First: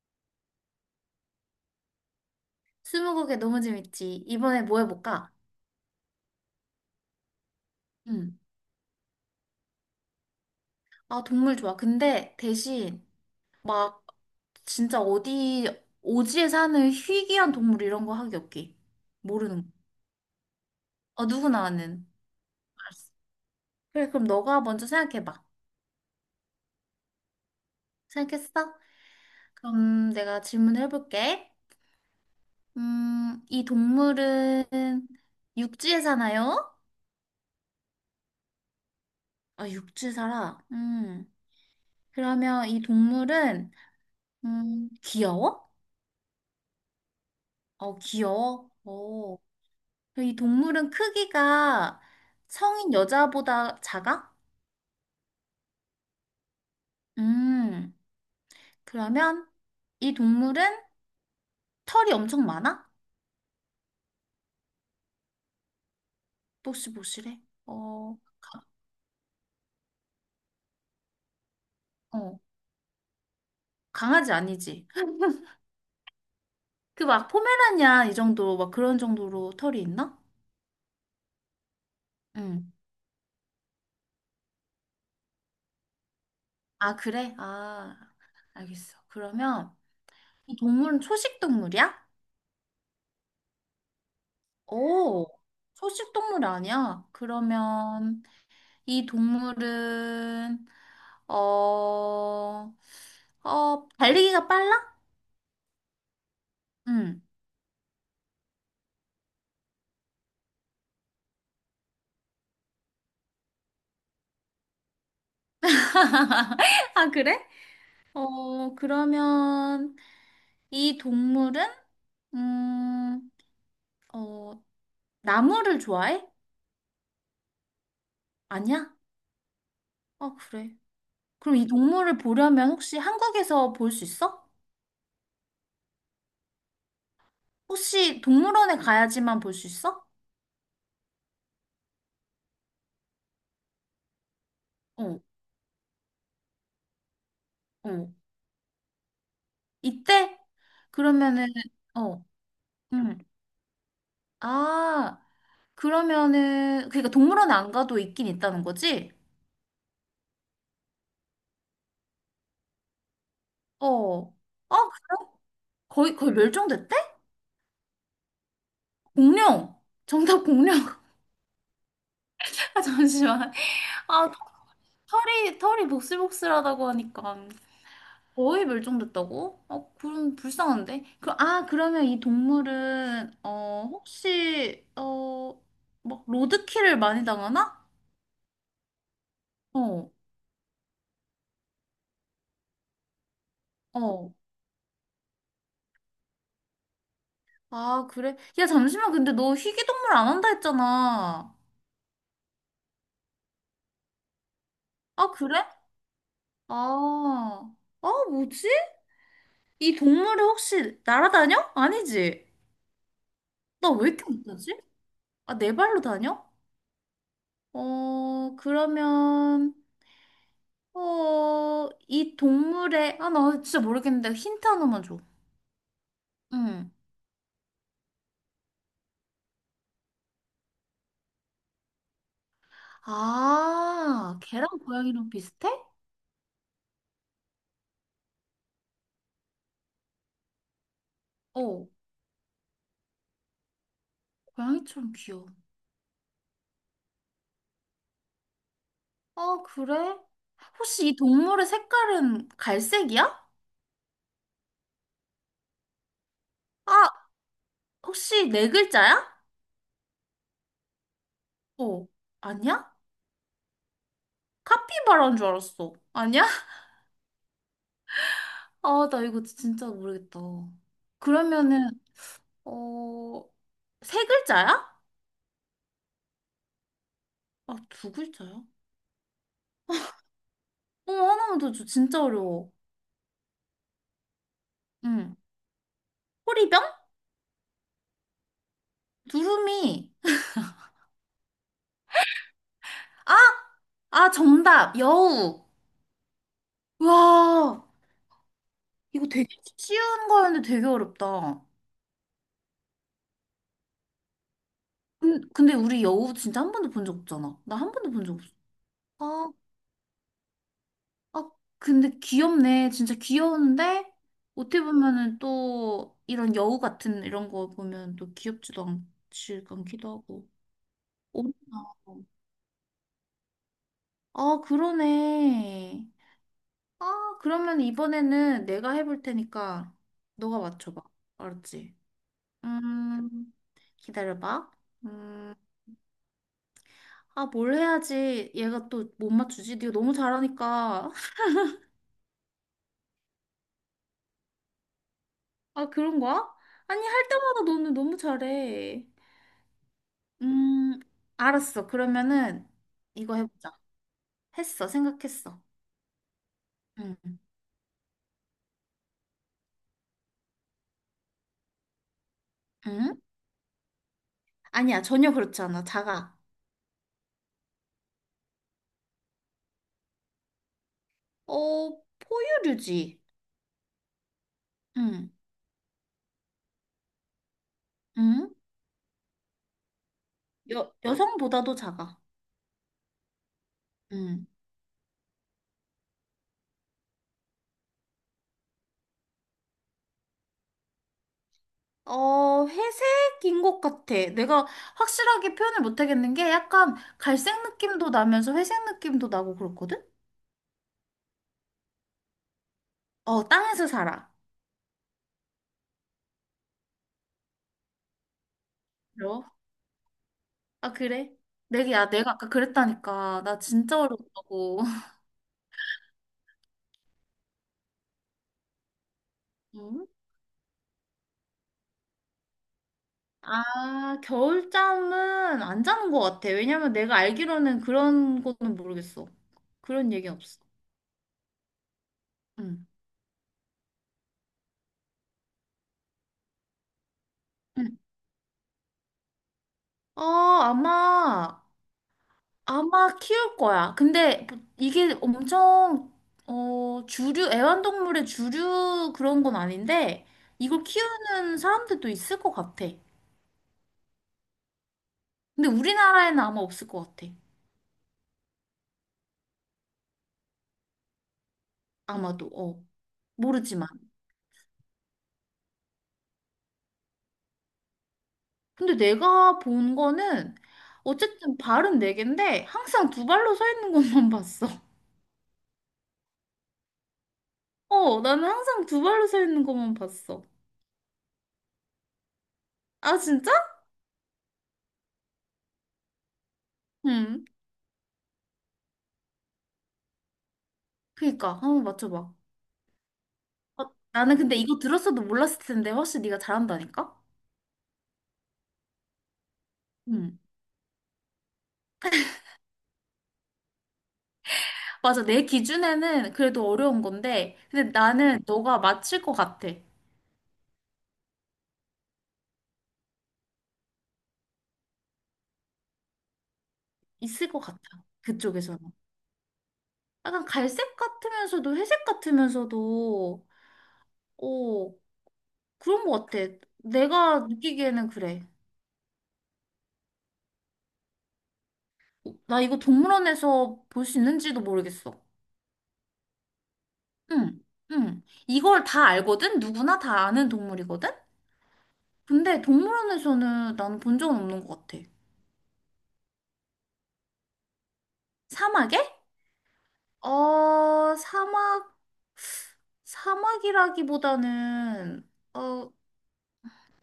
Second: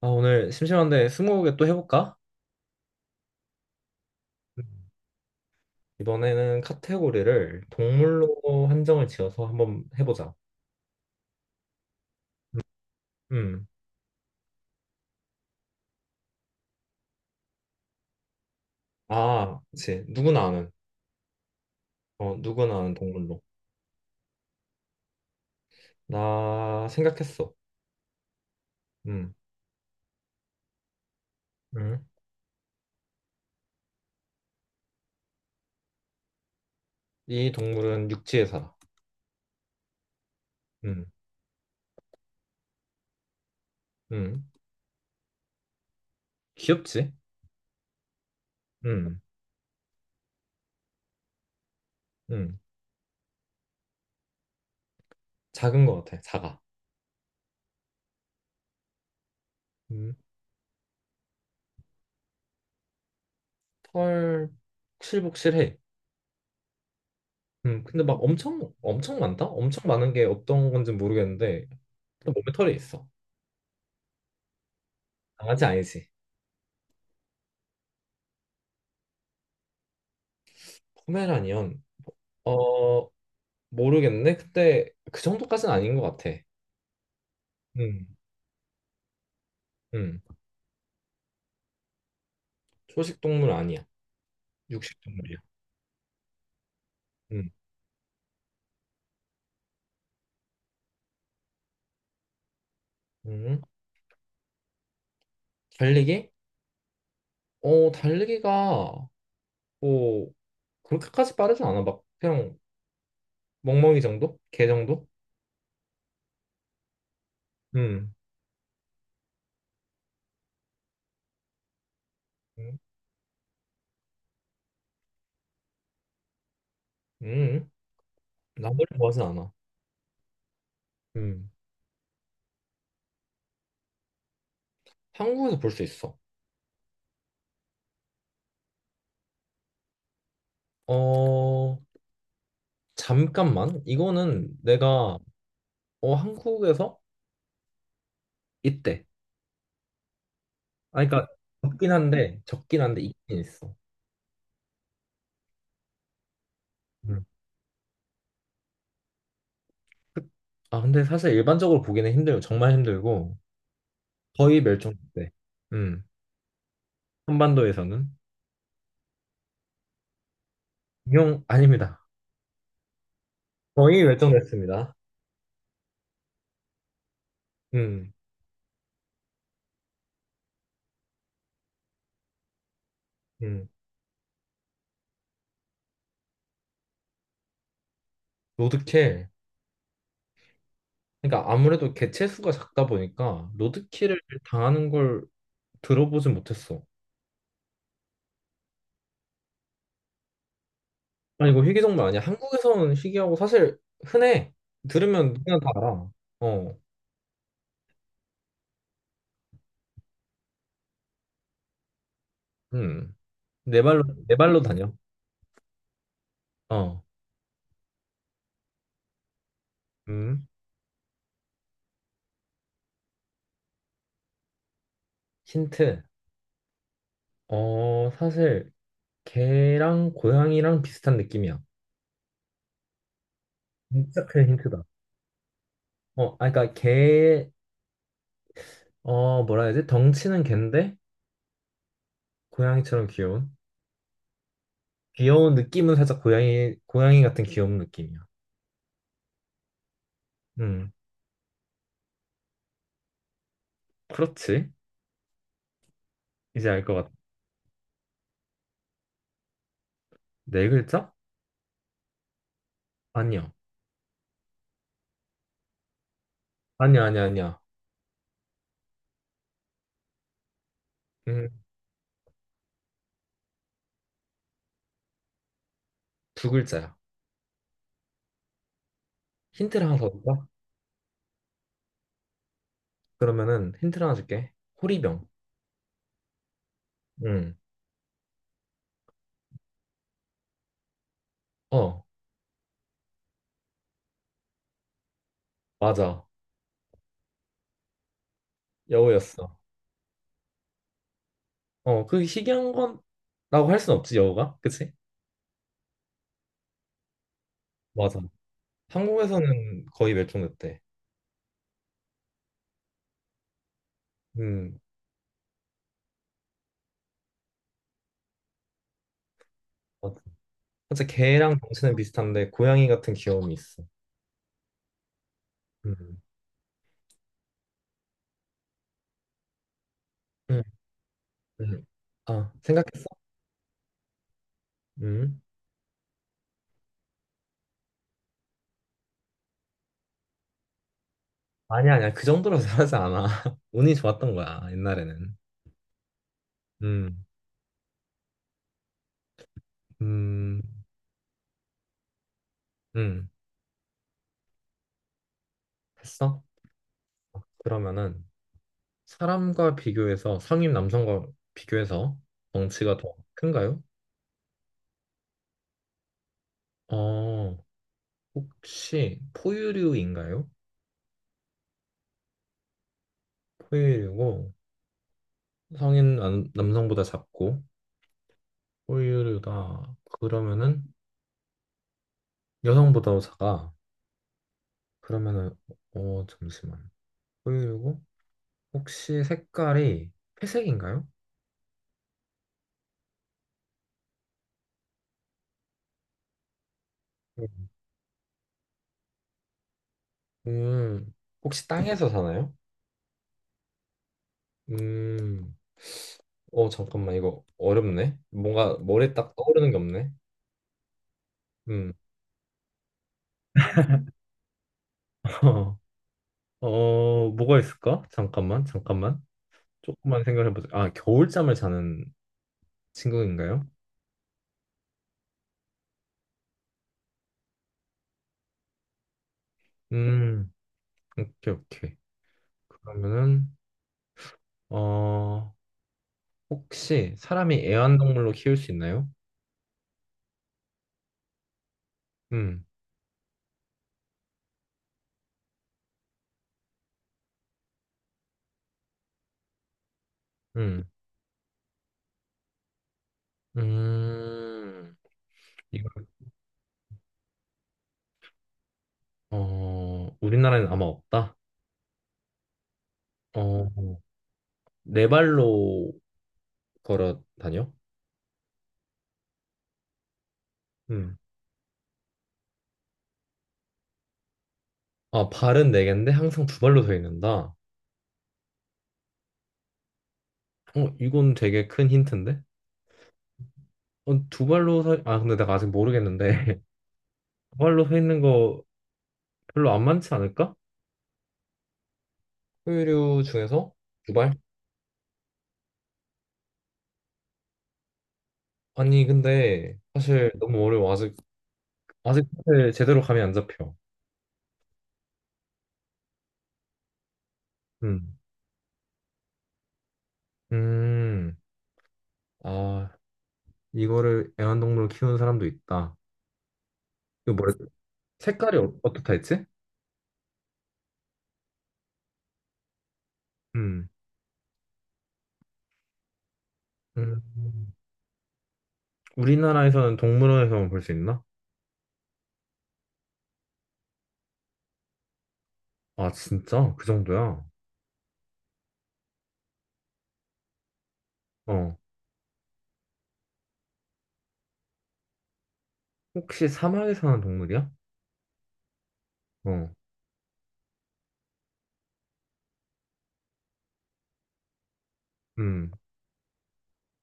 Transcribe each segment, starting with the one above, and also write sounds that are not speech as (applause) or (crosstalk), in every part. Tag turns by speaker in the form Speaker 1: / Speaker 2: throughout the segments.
Speaker 1: 아, 오늘 심심한데 스무고개 또 해볼까?
Speaker 2: 스무고개 너무 재밌지. 이번에 뭐
Speaker 1: 음.
Speaker 2: 해볼까?
Speaker 1: 이번에는 카테고리를
Speaker 2: 응.
Speaker 1: 동물로 한정을 지어서 한번 해보자.
Speaker 2: 아, 동물 좋아. 근데 대신
Speaker 1: 음.
Speaker 2: 막 진짜 어디 오지에 사는 희귀한 동물 이런 거 하기 없기.
Speaker 1: 아,
Speaker 2: 모르는 거.
Speaker 1: 그치. 누구나 아는.
Speaker 2: 어, 누구나 아는.
Speaker 1: 어, 누구나 아는
Speaker 2: 알았어.
Speaker 1: 동물로.
Speaker 2: 그래, 그럼 너가 먼저 생각해봐.
Speaker 1: 나 생각했어.
Speaker 2: 생각했어?
Speaker 1: 음.
Speaker 2: 그럼 내가 질문을 해볼게.
Speaker 1: 음.
Speaker 2: 이 동물은 육지에 사나요?
Speaker 1: 이 동물은 육지에 살아.
Speaker 2: 아, 육지에 살아.
Speaker 1: 음.
Speaker 2: 음. 그러면 이 동물은
Speaker 1: 음.
Speaker 2: 귀여워?
Speaker 1: 귀엽지?
Speaker 2: 어, 귀여워?
Speaker 1: 음.
Speaker 2: 어. 이 동물은 크기가
Speaker 1: 음.
Speaker 2: 성인 여자보다 작아?
Speaker 1: 작은 것 같아. 작아.
Speaker 2: 음, 그러면
Speaker 1: 음.
Speaker 2: 이 동물은 털이 엄청 많아?
Speaker 1: 털 복실복실해.
Speaker 2: 보시보실해
Speaker 1: 음. 근데
Speaker 2: 어,
Speaker 1: 막 엄청 엄청 많다? 엄청 많은 게 어떤 건지 모르겠는데
Speaker 2: 어,
Speaker 1: 몸에 털이 있어.
Speaker 2: 강아지 아니지.
Speaker 1: 강아지 아니지?
Speaker 2: 그 막 포메라니안 이 정도, 막 그런 정도로 털이 있나?
Speaker 1: 포메라니언
Speaker 2: 응.
Speaker 1: 어 모르겠네. 근데 그 정도까지는 아닌 것 같아.
Speaker 2: 아, 그래? 아,
Speaker 1: 음,
Speaker 2: 알겠어. 그러면
Speaker 1: 음.
Speaker 2: 이 동물은 초식 동물이야?
Speaker 1: 초식 동물 아니야. 육식
Speaker 2: 오,
Speaker 1: 동물이야.
Speaker 2: 초식 동물 아니야.
Speaker 1: 음.
Speaker 2: 그러면 이 동물은 어, 어,
Speaker 1: 음.
Speaker 2: 달리기가 빨라?
Speaker 1: 달리기?
Speaker 2: 응.
Speaker 1: 어 달리기가 뭐 그렇게까지 빠르진 않아. 막 그냥 멍멍이 정도? 개 정도?
Speaker 2: (laughs) 아, 그래?
Speaker 1: 음.
Speaker 2: 어, 그러면 이 동물은
Speaker 1: 음.
Speaker 2: 음, 어, 나무를 좋아해?
Speaker 1: 음. 나무를
Speaker 2: 아니야?
Speaker 1: 좋아하진 않아.
Speaker 2: 아, 그래.
Speaker 1: 음.
Speaker 2: 그럼 이 동물을 보려면 혹시 한국에서 볼 수 있어?
Speaker 1: 한국에서 볼 수 있어.
Speaker 2: 혹시 동물원에 가야지만 볼 수 있어?
Speaker 1: 어 잠깐만, 이거는 내가
Speaker 2: 어,
Speaker 1: 어 한국에서
Speaker 2: 어.
Speaker 1: 있대.
Speaker 2: 이때?
Speaker 1: 아 그러니까
Speaker 2: 그러면은
Speaker 1: 적긴
Speaker 2: 어.
Speaker 1: 한데 적긴 한데
Speaker 2: 응.
Speaker 1: 있긴 있어.
Speaker 2: 아, 그러면은 그러니까
Speaker 1: 음.
Speaker 2: 동물원 안 가도 있긴 있다는 거지?
Speaker 1: 그- 아, 근데 사실 일반적으로 보기는 힘들고, 정말 힘들고,
Speaker 2: 어.
Speaker 1: 거의
Speaker 2: 아,
Speaker 1: 멸종됐대. 음,
Speaker 2: 거의 거의 멸종됐대?
Speaker 1: 한반도에서는.
Speaker 2: 공룡. 정답 공룡. (laughs)
Speaker 1: 인용, 아닙니다.
Speaker 2: 아 잠시만.
Speaker 1: 거의
Speaker 2: 아
Speaker 1: 멸종됐습니다.
Speaker 2: 털이 복슬복슬하다고 하니까
Speaker 1: 음,
Speaker 2: 거의 멸종됐다고? 어, 그럼 불쌍한데. 그, 아, 그러면 이 동물은
Speaker 1: 음.
Speaker 2: 어 혹시 어 막 로드킬을 많이 당하나?
Speaker 1: 로드킬.
Speaker 2: 어.
Speaker 1: 그러니까 아무래도 개체 수가 작다 보니까 로드킬을
Speaker 2: 어.
Speaker 1: 당하는 걸 들어보진 못했어.
Speaker 2: 아, 그래? 야, 잠시만. 근데 너 희귀동물 안 한다
Speaker 1: 아니,
Speaker 2: 했잖아.
Speaker 1: 이거 희귀종말 아니야? 한국에서는 희귀하고 사실 흔해.
Speaker 2: 아,
Speaker 1: 들으면 그냥
Speaker 2: 그래?
Speaker 1: 다 알아. 어,
Speaker 2: 아, 아, 뭐지? 이 동물이 혹시 날아다녀? 아니지.
Speaker 1: 음.
Speaker 2: 나 왜 이렇게
Speaker 1: 네 발로
Speaker 2: 못하지?
Speaker 1: 다녀.
Speaker 2: 아, 네 발로 다녀?
Speaker 1: 어,
Speaker 2: 어, 그러면,
Speaker 1: 음.
Speaker 2: 어, 이 동물의, 아, 나 진짜 모르겠는데 힌트 하나만 줘.
Speaker 1: 힌트.
Speaker 2: 응.
Speaker 1: 어, 사실 개랑 고양이랑 비슷한 느낌이야. 진짜
Speaker 2: 아,
Speaker 1: 큰
Speaker 2: 걔랑
Speaker 1: 힌트다.
Speaker 2: 고양이랑 비슷해?
Speaker 1: 어, 아, 그러니까 개, 어, 뭐라 해야 되지? 덩치는 갠데
Speaker 2: 어,
Speaker 1: 고양이처럼 귀여운.
Speaker 2: 고양이처럼 귀여워.
Speaker 1: 귀여운 느낌은 살짝 고양이 같은 귀여운 느낌이야.
Speaker 2: 아, 그래?
Speaker 1: 음,
Speaker 2: 혹시 이 동물의 색깔은 갈색이야?
Speaker 1: 그렇지. 이제 알 것 같아.
Speaker 2: 아, 혹시 네 글자야?
Speaker 1: 네 글자?
Speaker 2: 어, 아니야?
Speaker 1: 아니야.
Speaker 2: 카피바라인 줄 알았어. 아니야?
Speaker 1: 아니야, 아니야, 아니야.
Speaker 2: 아, 나 이거 진짜 모르겠다.
Speaker 1: 음,
Speaker 2: 그러면은, 어, 세 글자야?
Speaker 1: 두 글자야.
Speaker 2: 아, 두 글자야?
Speaker 1: 힌트를 하나 더 줄까?
Speaker 2: 어, 하나만 더 줘. 진짜 어려워.
Speaker 1: 그러면은 힌트를 하나 줄게. 호리병.
Speaker 2: 응. 호리병?
Speaker 1: 음,
Speaker 2: 두루미.
Speaker 1: 어,
Speaker 2: 아, 아, 정답. 여우.
Speaker 1: 맞아.
Speaker 2: 와, 이거 되게
Speaker 1: 여우였어.
Speaker 2: 쉬운 거였는데 되게 어렵다.
Speaker 1: 어, 그 희귀한 거라고 할 순 없지, 여우가. 그치?
Speaker 2: 근데 우리 여우 진짜 한 번도 본 적 없잖아. 나 한 번도
Speaker 1: 맞아.
Speaker 2: 본 적 없어. 아,
Speaker 1: 한국에서는 거의 멸종됐대.
Speaker 2: 어, 근데 귀엽네. 진짜 귀여운데,
Speaker 1: 음,
Speaker 2: 어떻게 보면은 또 이런 여우 같은 이런 거 보면 또 귀엽지도 않지, 않기도
Speaker 1: 맞아.
Speaker 2: 하고.
Speaker 1: 진짜
Speaker 2: 어,
Speaker 1: 개랑 덩치는 비슷한데 고양이 같은 귀여움이 있어.
Speaker 2: 아, 그러네.
Speaker 1: 음,
Speaker 2: 아, 그러면 이번에는 내가 해볼 테니까 너가
Speaker 1: 음,
Speaker 2: 맞춰봐.
Speaker 1: 음.
Speaker 2: 알았지?
Speaker 1: 아, 생각했어?
Speaker 2: 음, 기다려봐.
Speaker 1: 음.
Speaker 2: 음, 아, 뭘 해야지. 얘가 또 못 맞추지? 네가 너무 잘하니까. (laughs)
Speaker 1: 아니야, 아니야. 그 정도로 잘하지 않아. (laughs) 운이 좋았던 거야, 옛날에는.
Speaker 2: 아, 그런 거야? 아니,
Speaker 1: 음,
Speaker 2: 할 때마다 너는 너무 잘해.
Speaker 1: 음,
Speaker 2: 음, 알았어. 그러면은
Speaker 1: 음.
Speaker 2: 이거 해보자. 했어. 생각했어.
Speaker 1: 했어?
Speaker 2: 응.
Speaker 1: 그러면은 사람과 비교해서 성인 남성과 비교해서 덩치가 더
Speaker 2: 응?
Speaker 1: 큰가요?
Speaker 2: 아니야. 전혀 그렇지 않아. 작아.
Speaker 1: 어, 혹시 포유류인가요?
Speaker 2: 어, 포유류지.
Speaker 1: 포유류고
Speaker 2: 응.
Speaker 1: 성인 남성보다 작고
Speaker 2: 응?
Speaker 1: 호유류다. 그러면은
Speaker 2: 여, 여성보다도 작아.
Speaker 1: 여성보다 작아.
Speaker 2: 응.
Speaker 1: 그러면은 어 잠시만. 호유류고 혹시 색깔이 회색인가요?
Speaker 2: 어, 회색인 것 같아. 내가 확실하게 표현을 못 하겠는 게 약간 갈색 느낌도 나면서 회색 느낌도 나고 그렇거든?
Speaker 1: 음, 혹시 땅에서 사나요?
Speaker 2: 어, 땅에서 살아.
Speaker 1: 음. 어 잠깐만, 이거 어렵네. 뭔가 머리에 딱
Speaker 2: 그래?
Speaker 1: 떠오르는 게 없네.
Speaker 2: 아, 그래? 내가
Speaker 1: 음.
Speaker 2: 야, 내가 아까 그랬다니까. 나 진짜 어렵다고. (laughs)
Speaker 1: (laughs) 어 뭐가 있을까? 잠깐만.
Speaker 2: 응?
Speaker 1: 조금만 생각해보자. 아 겨울잠을 자는
Speaker 2: 아,
Speaker 1: 친구인가요?
Speaker 2: 겨울잠은 안 자는 것 같아. 왜냐면 내가 알기로는 그런 거는 모르겠어. 그런 얘기는
Speaker 1: 음.
Speaker 2: 없어.
Speaker 1: 오케이 오케이.
Speaker 2: 응.
Speaker 1: 그러면은 어. 혹시 사람이
Speaker 2: 응.
Speaker 1: 애완동물로 키울 수 있나요?
Speaker 2: 어, 아마,
Speaker 1: 음,
Speaker 2: 아마 키울 거야. 근데 뭐 이게 엄청, 어, 주류, 애완동물의 주류 그런 건 아닌데, 이걸
Speaker 1: 음,
Speaker 2: 키우는 사람들도 있을 것 같아.
Speaker 1: 음.
Speaker 2: 근데
Speaker 1: 이거
Speaker 2: 우리나라에는 아마 없을 것 같아.
Speaker 1: 어 우리나라에는 아마 없다.
Speaker 2: 아마도, 어. 모르지만.
Speaker 1: 어, 네 발로 걸어 다녀?
Speaker 2: 근데 내가 본 거는
Speaker 1: 음.
Speaker 2: 어쨌든 발은 네 개인데 항상 두 발로 서 있는 것만 (laughs) 봤어.
Speaker 1: 아, 발은 네 개인데 항상 두 발로 서 있는다.
Speaker 2: 어, 나는 항상 두 발로 서 있는 것만 봤어.
Speaker 1: 어, 이건 되게 큰 힌트인데?
Speaker 2: 아, 진짜?
Speaker 1: 어, 두 발로 서, 아, 근데 내가 아직 모르겠는데. (laughs)
Speaker 2: 응.
Speaker 1: 두 발로 서 있는 거 별로 안 많지 않을까?
Speaker 2: 그니까 한번 맞춰봐.
Speaker 1: 포유류 중에서
Speaker 2: 어,
Speaker 1: 두 발?
Speaker 2: 나는 근데 이거 들었어도 몰랐을 텐데 훨씬 네가 잘한다니까?
Speaker 1: 아니, 근데 사실
Speaker 2: 응.
Speaker 1: 너무 어려워. 아직, 아직 사실 제대로 감이 안 잡혀.
Speaker 2: 맞아. 내 기준에는 그래도 어려운 건데 근데
Speaker 1: 음.
Speaker 2: 나는 너가 맞힐 것 같아.
Speaker 1: 음, 아, 이거를 애완동물로 키우는 사람도 있다. 이거
Speaker 2: 있을 것 같아.
Speaker 1: 색깔이 어,
Speaker 2: 그쪽에서는.
Speaker 1: 어떻다 했지?
Speaker 2: 약간 갈색 같으면서도 회색 같으면서도
Speaker 1: 음,
Speaker 2: 어 그런 거 같아. 내가
Speaker 1: 음.
Speaker 2: 느끼기에는 그래.
Speaker 1: 우리나라에서는 동물원에서만 볼 수 있나?
Speaker 2: 나 이거 동물원에서 볼 수 있는지도 모르겠어.
Speaker 1: 아, 진짜? 그 정도야?
Speaker 2: 응, 응. 이걸 다 알거든? 누구나 다 아는 동물이거든?
Speaker 1: 어.
Speaker 2: 근데 동물원에서는 나는 본 적은 없는 것 같아.
Speaker 1: 혹시 사막에 사는 동물이야?
Speaker 2: 사막에?
Speaker 1: 어,
Speaker 2: 어, 사막이라기보다는,
Speaker 1: 음,
Speaker 2: 어,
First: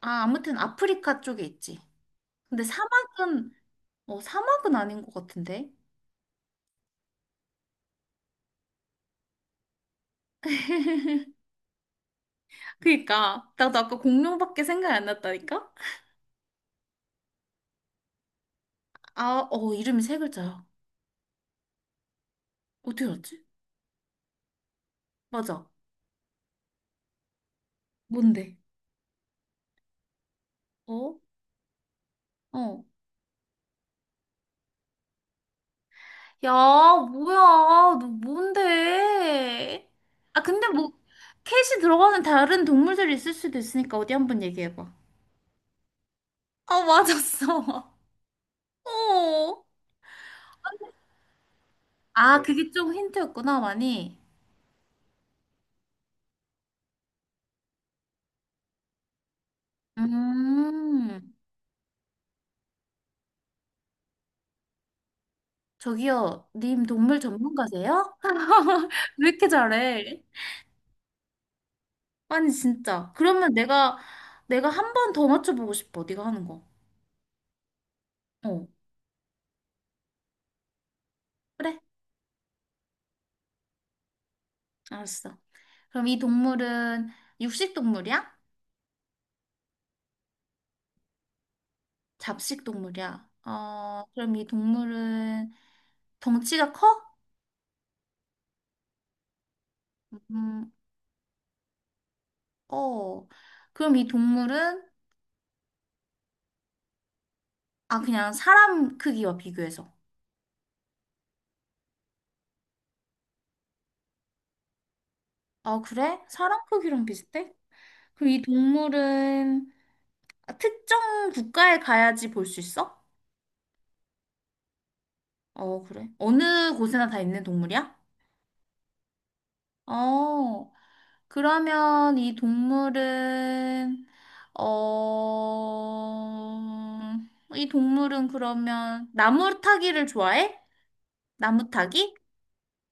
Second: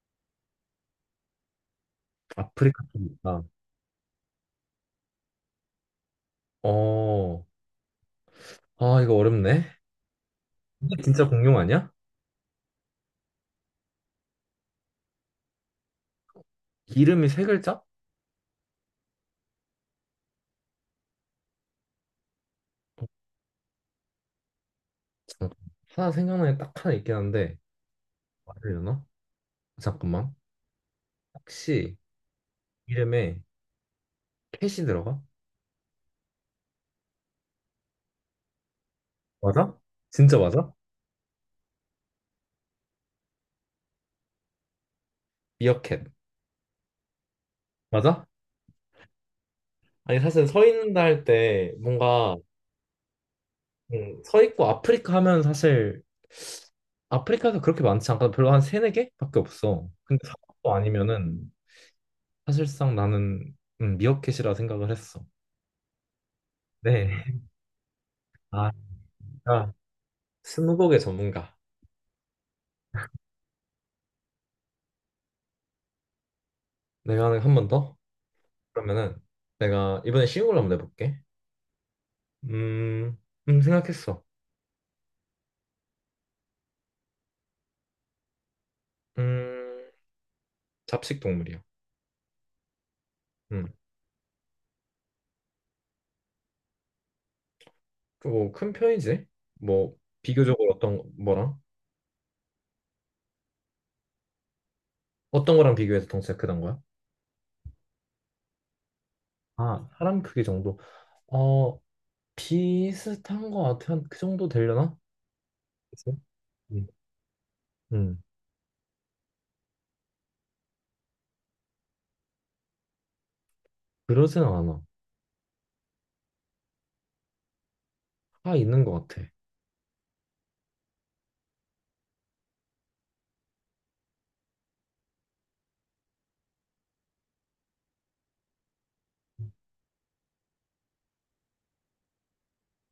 Speaker 2: 아, 아무튼 아프리카 쪽에 있지. 근데
Speaker 1: 아프리카 쪽에 있다.
Speaker 2: 사막은, 어, 사막은 아닌 것 같은데?
Speaker 1: 어, 아, 이거 어렵네. 이게 진짜 공룡 아니야?
Speaker 2: 그니까. 나도 아까 공룡밖에 생각이 안 났다니까?
Speaker 1: 이름이 세 글자?
Speaker 2: 아, 어, 이름이 세 글자야. 어떻게
Speaker 1: 어,
Speaker 2: 알았지?
Speaker 1: 잠깐.
Speaker 2: 맞아.
Speaker 1: 하나 생각나는 게 딱 하나 있긴 한데,
Speaker 2: 뭔데?
Speaker 1: 말하려나? 잠깐만.
Speaker 2: 어?
Speaker 1: 혹시
Speaker 2: 어.
Speaker 1: 이름에 캣이 들어가?
Speaker 2: 야, 뭐야, 너
Speaker 1: 맞아?
Speaker 2: 뭔데?
Speaker 1: 진짜
Speaker 2: 아, 근데
Speaker 1: 맞아?
Speaker 2: 뭐, 캣이 들어가는 다른 동물들이 있을 수도 있으니까 어디 한번 얘기해봐.
Speaker 1: 미어캣
Speaker 2: 아, 맞았어.
Speaker 1: 맞아?
Speaker 2: (laughs) 어.
Speaker 1: 아니 사실 서 있는다 할 때 뭔가
Speaker 2: 아, 그게 좀 힌트였구나, 많이.
Speaker 1: 서 있고 아프리카 하면 사실 아프리카도 그렇게 많지 않거든. 별로 한 세네 개밖에 없어. 근데 사막도
Speaker 2: 음,
Speaker 1: 아니면은 사실상 나는 미어캣이라 생각을 했어.
Speaker 2: 저기요, 님 동물
Speaker 1: 네.
Speaker 2: 전문가세요?
Speaker 1: (laughs) 아,
Speaker 2: (laughs) 왜 이렇게
Speaker 1: 진짜
Speaker 2: 잘해?
Speaker 1: 스무고개 전문가.
Speaker 2: 아니, 진짜. 그러면 내가, 한 번 더 맞춰보고 싶어, 네가 하는 거.
Speaker 1: 내가 한 번 더?
Speaker 2: 어.
Speaker 1: 그러면은 내가 이번에 쉬운 걸로 한번 내볼게.
Speaker 2: 그래,
Speaker 1: 음, 생각했어.
Speaker 2: 알았어. 그럼 이 동물은 육식 동물이야?
Speaker 1: 음 잡식 동물이야.
Speaker 2: 잡식 동물이야? 어, 그럼 이 동물은 덩치가 커?
Speaker 1: 뭐 큰 편이지. 뭐 비교적으로
Speaker 2: 음,
Speaker 1: 어떤 뭐랑
Speaker 2: 어. 그럼 이 동물은
Speaker 1: 어떤 거랑 비교해서 덩치가 크단 거야?
Speaker 2: 아 그냥 사람 크기와
Speaker 1: 아,
Speaker 2: 비교해서.
Speaker 1: 사람 크기 정도. 어, 비슷한 거 같아. 한 그 정도 되려나?
Speaker 2: 아,
Speaker 1: 글쎄.
Speaker 2: 그래? 사람
Speaker 1: 음.
Speaker 2: 크기랑 비슷해?
Speaker 1: 음.
Speaker 2: 그럼 이 동물은 특정 국가에 가야지 볼 수 있어?
Speaker 1: 그러진 않아.
Speaker 2: 어, 그래. 어느 곳에나 다 있는 동물이야?
Speaker 1: 다 있는 거 같아.
Speaker 2: 어. 그러면 이 동물은, 어, 이 동물은 그러면 나무 타기를 좋아해? 나무 타기?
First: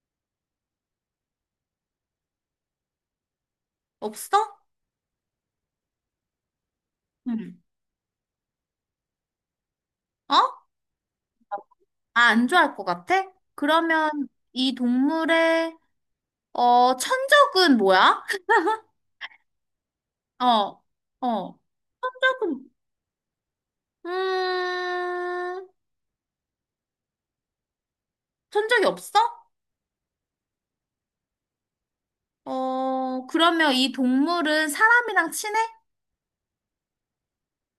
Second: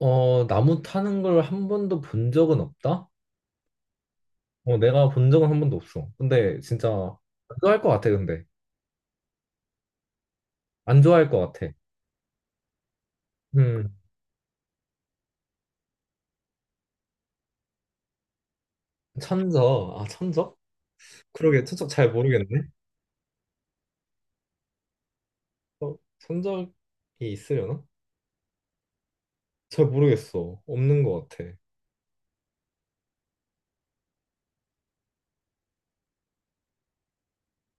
Speaker 1: 어, 나무 타는 걸 한 번도 본 적은 없다?
Speaker 2: 없어?
Speaker 1: 어, 내가 본 적은 한 번도 없어. 근데 진짜 안
Speaker 2: 응.
Speaker 1: 좋아할 것 같아, 근데.
Speaker 2: 어? 아,
Speaker 1: 안 좋아할 것 같아.
Speaker 2: 안 좋아할 것 같아?
Speaker 1: 음,
Speaker 2: 그러면 이 동물의, 어, 천적은 뭐야? (laughs)
Speaker 1: 천적. 아,
Speaker 2: 어,
Speaker 1: 천적?
Speaker 2: 어.
Speaker 1: 그러게, 천적 잘 모르겠네.
Speaker 2: 천적은. 음,
Speaker 1: 어, 천적이 있으려나?
Speaker 2: 천적이 없어?
Speaker 1: 잘 모르겠어. 없는 것 같아.
Speaker 2: 어, 그러면 이 동물은 사람이랑 친해?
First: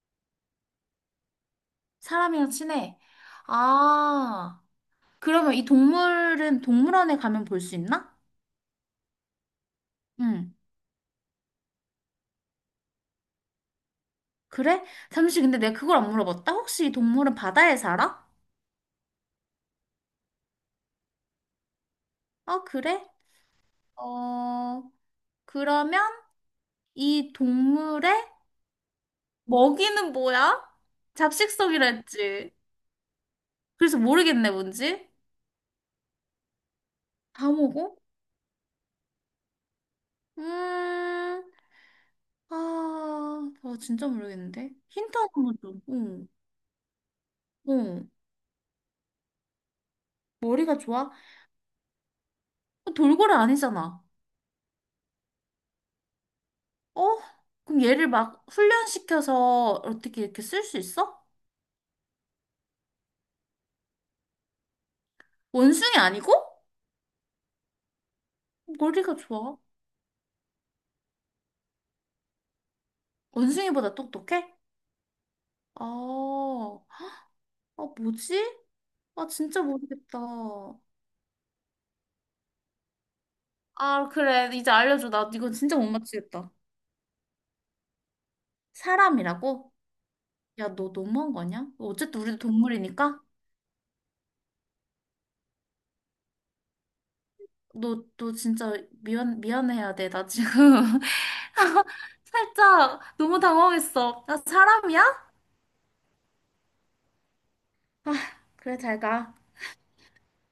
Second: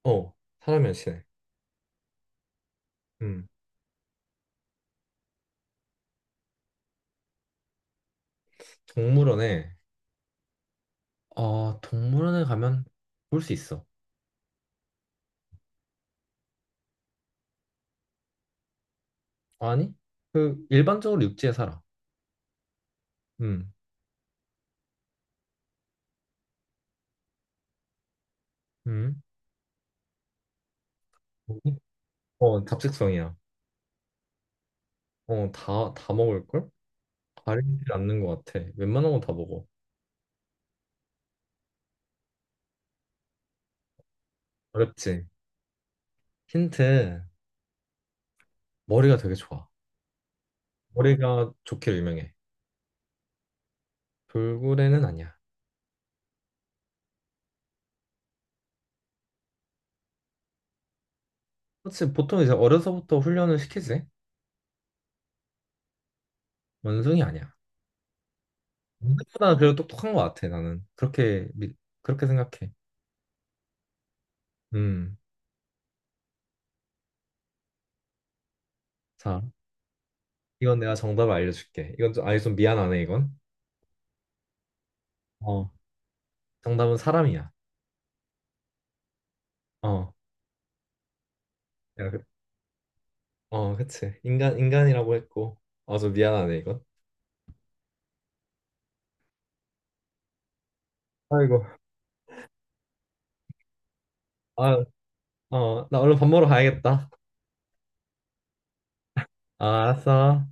Speaker 1: 어, 사람이 안 친해.
Speaker 2: 사람이랑 친해.
Speaker 1: 음,
Speaker 2: 아. 그러면 이 동물은 동물원에 가면 볼 수 있나?
Speaker 1: 동물원에,
Speaker 2: 응.
Speaker 1: 어, 동물원에 가면 볼 수 있어.
Speaker 2: 그래? 잠시 근데 내가 그걸 안 물어봤다. 혹시 이 동물은 바다에 살아?
Speaker 1: 아니? 그, 일반적으로 육지에 살아.
Speaker 2: 어, 그래?
Speaker 1: 음,
Speaker 2: 어, 그러면 이 동물의
Speaker 1: 음.
Speaker 2: 먹이는 뭐야?
Speaker 1: 뭐지?
Speaker 2: 잡식성이라 했지.
Speaker 1: 어, 잡식성이야.
Speaker 2: 그래서 모르겠네, 뭔지.
Speaker 1: 어, 다 먹을걸?
Speaker 2: 다
Speaker 1: 가리지
Speaker 2: 먹어?
Speaker 1: 않는 것 같아. 웬만한 건 다 먹어.
Speaker 2: 음, 아, 나 진짜 모르겠는데. 힌트
Speaker 1: 어렵지?
Speaker 2: 하나만 줘. 응,
Speaker 1: 힌트,
Speaker 2: 응.
Speaker 1: 머리가 되게 좋아.
Speaker 2: 머리가 좋아?
Speaker 1: 머리가 좋기로 유명해.
Speaker 2: 어, 돌고래 아니잖아.
Speaker 1: 돌고래는 아니야.
Speaker 2: 어? 그럼 얘를 막 훈련시켜서 어떻게 이렇게 쓸 수 있어?
Speaker 1: 그렇지, 보통 이제 어려서부터 훈련을 시키지.
Speaker 2: 원숭이 아니고?
Speaker 1: 원숭이 아니야.
Speaker 2: 머리가
Speaker 1: 생각보다
Speaker 2: 좋아.
Speaker 1: 그래도 똑똑한 것 같아, 나는. 그렇게 생각해.
Speaker 2: 원숭이보다 똑똑해?
Speaker 1: 음.
Speaker 2: 아, 아, 뭐지? 아,
Speaker 1: 자,
Speaker 2: 진짜 모르겠다.
Speaker 1: 이건 내가 정답을 알려줄게. 이건 좀, 아니, 좀 미안하네, 이건.
Speaker 2: 아, 그래. 이제 알려줘. 나 이건
Speaker 1: 어.
Speaker 2: 진짜 못 맞추겠다.
Speaker 1: 정답은 사람이야.
Speaker 2: 사람이라고?
Speaker 1: 어.
Speaker 2: 야, 너 너무한 거 아니야?
Speaker 1: 야,
Speaker 2: 어쨌든
Speaker 1: 그-
Speaker 2: 우리도 동물이니까?
Speaker 1: 어, 그치. 인간이라고 했고. 어, 좀 미안하네, 이건.
Speaker 2: 너, 진짜 미안해야 돼. 나 지금
Speaker 1: 아이고.
Speaker 2: (laughs) 살짝 너무 당황했어. 나
Speaker 1: 아,
Speaker 2: 사람이야?
Speaker 1: 어, 나 얼른 밥 먹으러 가야겠다.
Speaker 2: 아, 그래, 잘 가.
Speaker 1: 아, 알았어.